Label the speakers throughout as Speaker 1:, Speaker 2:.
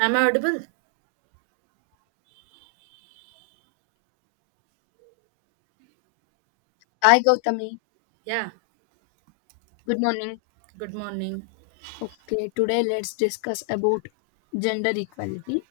Speaker 1: I'm audible.
Speaker 2: Hi Gautami,
Speaker 1: Yeah.
Speaker 2: good morning.
Speaker 1: Good morning.
Speaker 2: Okay, today let's discuss about gender equality.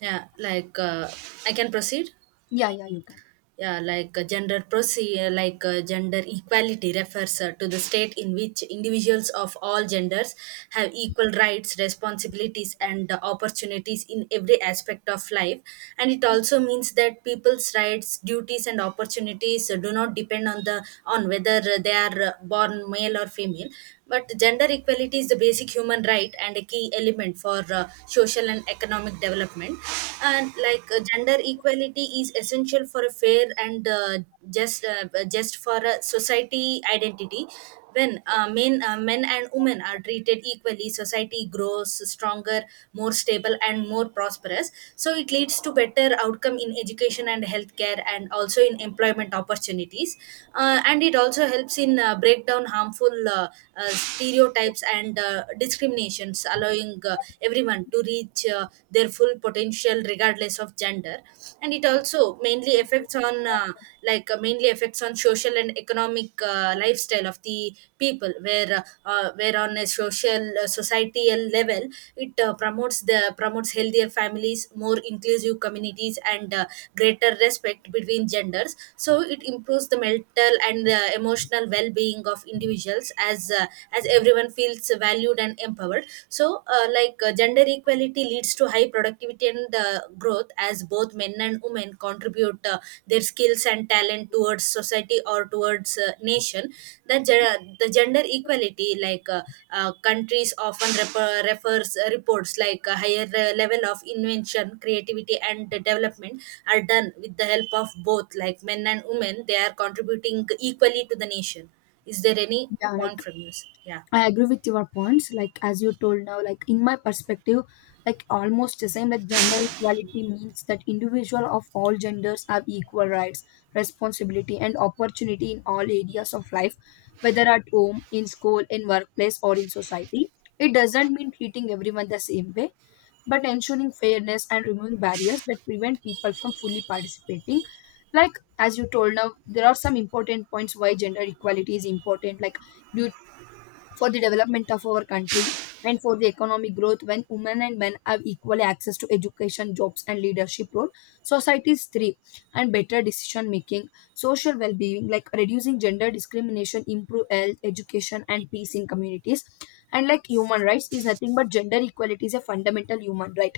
Speaker 1: Yeah, like uh, I can proceed.
Speaker 2: Yeah, yeah, you can.
Speaker 1: Yeah, like gender proceed, like Gender equality refers to the state in which individuals of all genders have equal rights, responsibilities, and opportunities in every aspect of life. And it also means that people's rights, duties, and opportunities do not depend on the on whether they are born male or female, but gender equality is the basic human right and a key element for social and economic development. And like Gender equality is essential for a fair and just uh, just for a society identity. When men and women are treated equally, society grows stronger, more stable, and more prosperous. So it leads to better outcome in education and healthcare, and also in employment opportunities. And it also helps in break down harmful stereotypes and discriminations, allowing everyone to reach their full potential regardless of gender. And it also mainly
Speaker 2: Yeah,
Speaker 1: affects on like mainly affects on social and economic lifestyle of the people, where on a social societal level it promotes the promotes healthier families, more inclusive communities, and greater respect between genders. So it improves the mental and emotional well-being of individuals as as everyone feels valued and empowered. Gender equality leads to high productivity and growth as both men and women contribute their skills and talent towards society or towards nation. The gender equality countries often refer, refers reports like a higher level of invention creativity and development are done with the help of both like men and women. They are contributing equally to the nation. Is there any point
Speaker 2: like
Speaker 1: from you? Yeah.
Speaker 2: I agree with your points. Like as you told now, like in my perspective, like almost the same. Like gender equality means that individual of all genders have equal rights, responsibility, and opportunity in all areas of life, whether at home, in school, in workplace, or in society. It doesn't mean treating everyone the same way but ensuring fairness and removing barriers that prevent people from fully participating. Like as you told now, there are some important points why gender equality is important, like due for the development of our country and for the economic growth, when women and men have equally access to education, jobs, and leadership role, societies thrive and better decision making. Social well-being, like reducing gender discrimination, improve health, education, and peace in communities. And like human rights is nothing but gender equality is a fundamental human right,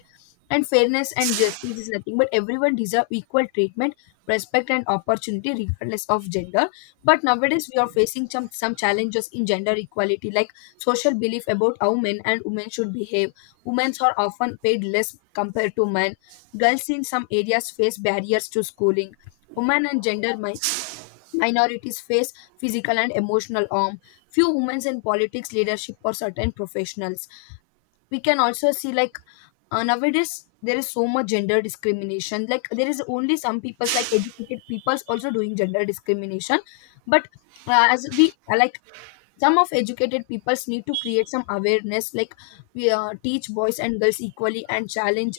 Speaker 2: and fairness and justice is nothing but everyone deserve equal treatment, respect, and opportunity regardless of gender. But nowadays we are facing some challenges in gender equality, like social belief about how men and women should behave, women are often paid less compared to men, girls in some areas face barriers to schooling, women and gender minorities face physical and emotional harm, few women in politics, leadership, or certain professionals. We can also see like, nowadays there is so much gender discrimination, like there is only some people's, like educated people's also doing gender discrimination. But as we like, some of educated peoples need to create some awareness, like we teach boys and girls equally and challenge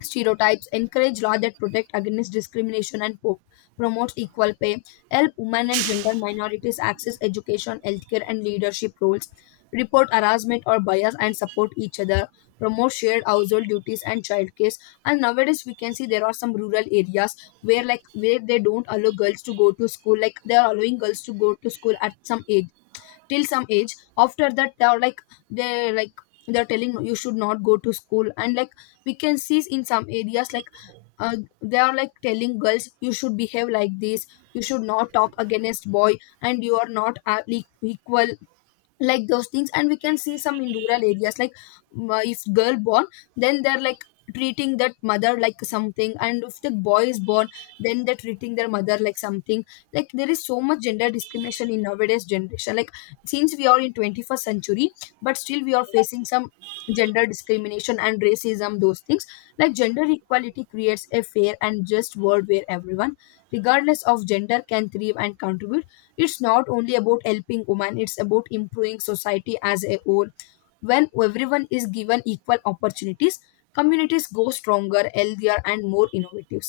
Speaker 2: stereotypes, encourage law that protect against discrimination and promotes equal pay, help women and gender minorities access education, healthcare, and leadership roles, report harassment or bias and support each other, promote shared household duties and child cares. And nowadays we can see there are some rural areas, where they don't allow girls to go to school, like they are allowing girls to go to school at some age, till some age after that they are like they like they're telling you should not go to school. And like we can see in some areas like, uh, they are like telling girls you should behave like this, you should not talk against boy, and you are not equal, like those things. And we can see some in rural areas like, if girl born, then they're like treating that mother like something. And if the boy is born, then they're treating their mother like something. Like there is so much gender discrimination in nowadays generation, like since we are in 21st century but still we are facing some gender discrimination and racism, those things. Like gender equality creates a fair and just world where everyone regardless of gender can thrive and contribute. It's not only about helping women, it's about improving society as a whole. When everyone is given equal opportunities, communities go stronger, healthier, and more innovative.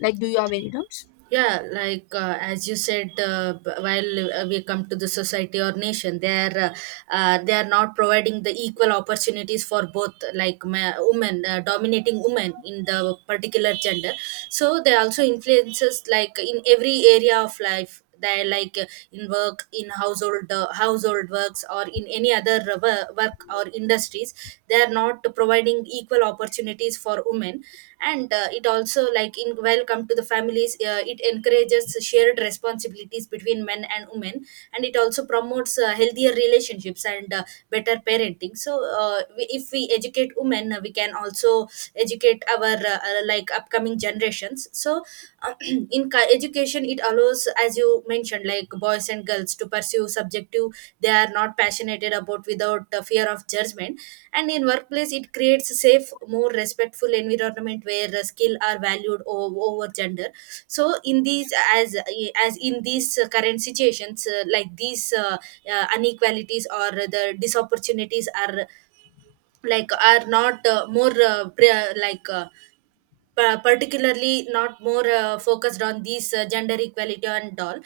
Speaker 2: Like, do you have any doubts?
Speaker 1: As you said, b- while we come to the society or nation. They are they are not providing the equal opportunities for both, women dominating women in the particular gender. So they also influences like in every area of life. They are like In work, in household works or in any other work or industries, they are not providing equal opportunities for women. And it also, like in welcome to the families, it encourages shared responsibilities between men and women. And it also promotes healthier relationships and better parenting. If we educate women, we can also educate our like upcoming generations. So in education, it allows, as you mentioned, like boys and girls to pursue subjective they are not passionate about without the fear of judgment. And in workplace, it creates a safe, more respectful environment where skill are valued over gender. So in these As in these current situations, like these inequalities or the disopportunities are like are not more pre- like pa- particularly not more focused on these gender equality and all.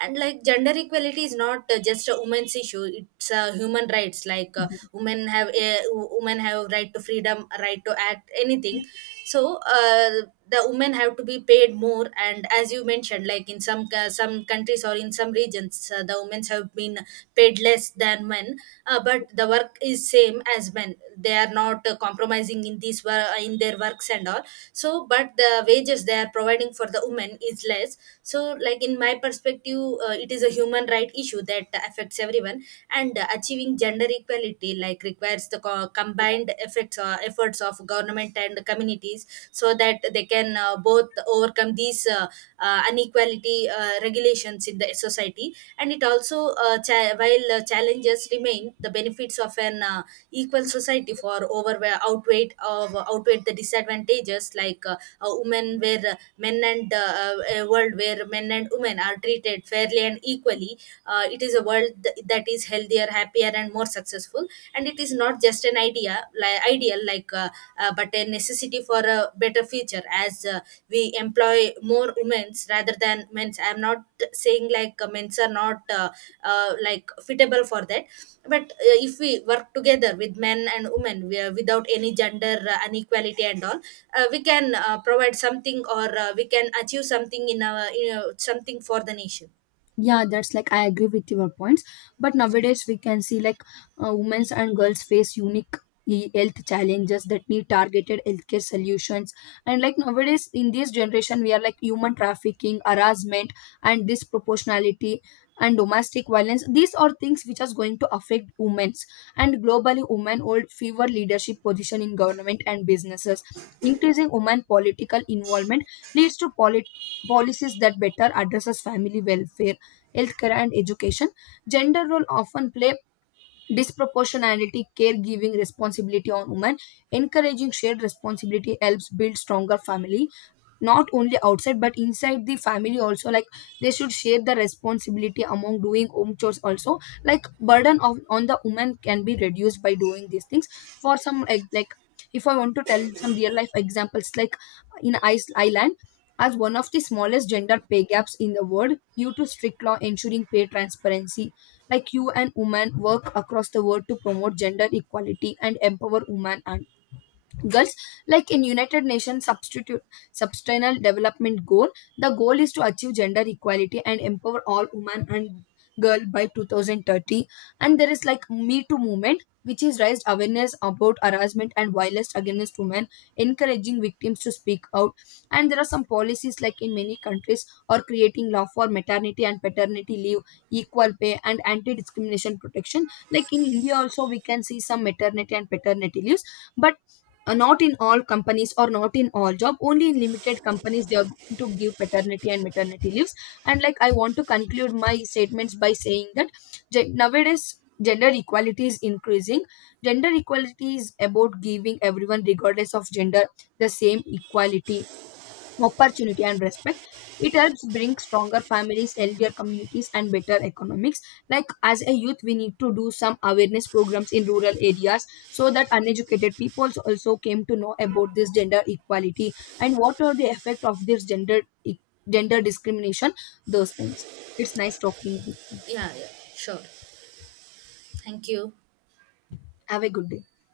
Speaker 1: And like gender equality is not just a women's issue, it's human rights. Women have right to freedom, right to act anything. so uh, the women have to be paid more, and as you mentioned, like in some countries or in some regions, the women have been paid less than men. But the work is same as men. They are not compromising in in their works and all. So but the wages they are providing for the women is less. So, like, in my perspective, it is a human right issue that affects everyone. And achieving gender equality like requires the combined effects, efforts of government and communities, so that they can both overcome these inequality regulations in the society. And it also, cha- while challenges remain, the benefits of an equal society for over outweighed of outweighed the disadvantages. Like a women where men and A world where men and women are treated fairly and equally, it is a world that is healthier, happier, and more successful. And it is not just an idea, like ideal, but a necessity for a better future. As we employ more women's rather than men's, I'm not saying men's are not like fitable for that. But if we work together with men and women, without any gender inequality and all, we can provide something, or we can achieve something in our, you know, something for the nation.
Speaker 2: Yeah, that's like I agree with your points. But nowadays we can see like, women and girls face unique health challenges that need targeted healthcare solutions. And like nowadays in this generation we are like human trafficking, harassment, and disproportionality, and domestic violence, these are things which are going to affect women's. And globally women hold fewer leadership position in government and businesses. Increasing women political involvement leads to policies that better addresses family welfare, healthcare, and education. Gender role often play disproportionality caregiving responsibility on women. Encouraging shared responsibility helps build stronger family, not only outside but inside the family also, like they should share the responsibility among doing home chores also. Like burden of on the woman can be reduced by doing these things. For some like, if I want to tell some real life examples, like in Ireland as one of the smallest gender pay gaps in the world due to strict law ensuring pay transparency. Like you and women work across the world to promote gender equality and empower women and girls. Like in United Nations substitute sustainable development goal, the goal is to achieve gender equality and empower all women and girl by 2030. And there is like Me Too movement which is raised awareness about harassment and violence against women, encouraging victims to speak out. And there are some policies like in many countries or creating law for maternity and paternity leave, equal pay, and anti discrimination protection. Like in India also we can see some maternity and paternity leaves, but not in all companies or not in all job, only in limited companies they are going to give paternity and maternity leaves. And like I want to conclude my statements by saying that, nowadays gender equality is increasing. Gender equality is about giving everyone regardless of gender the same equality, opportunity, and respect. It helps bring stronger families, healthier communities, and better economics. Like as a youth we need to do some awareness programs in rural areas so that uneducated people also came to know about this gender equality and what are the effect of this gender discrimination, those things. It's nice talking with you.
Speaker 1: Yeah, yeah, sure. Thank you.
Speaker 2: Have a good day.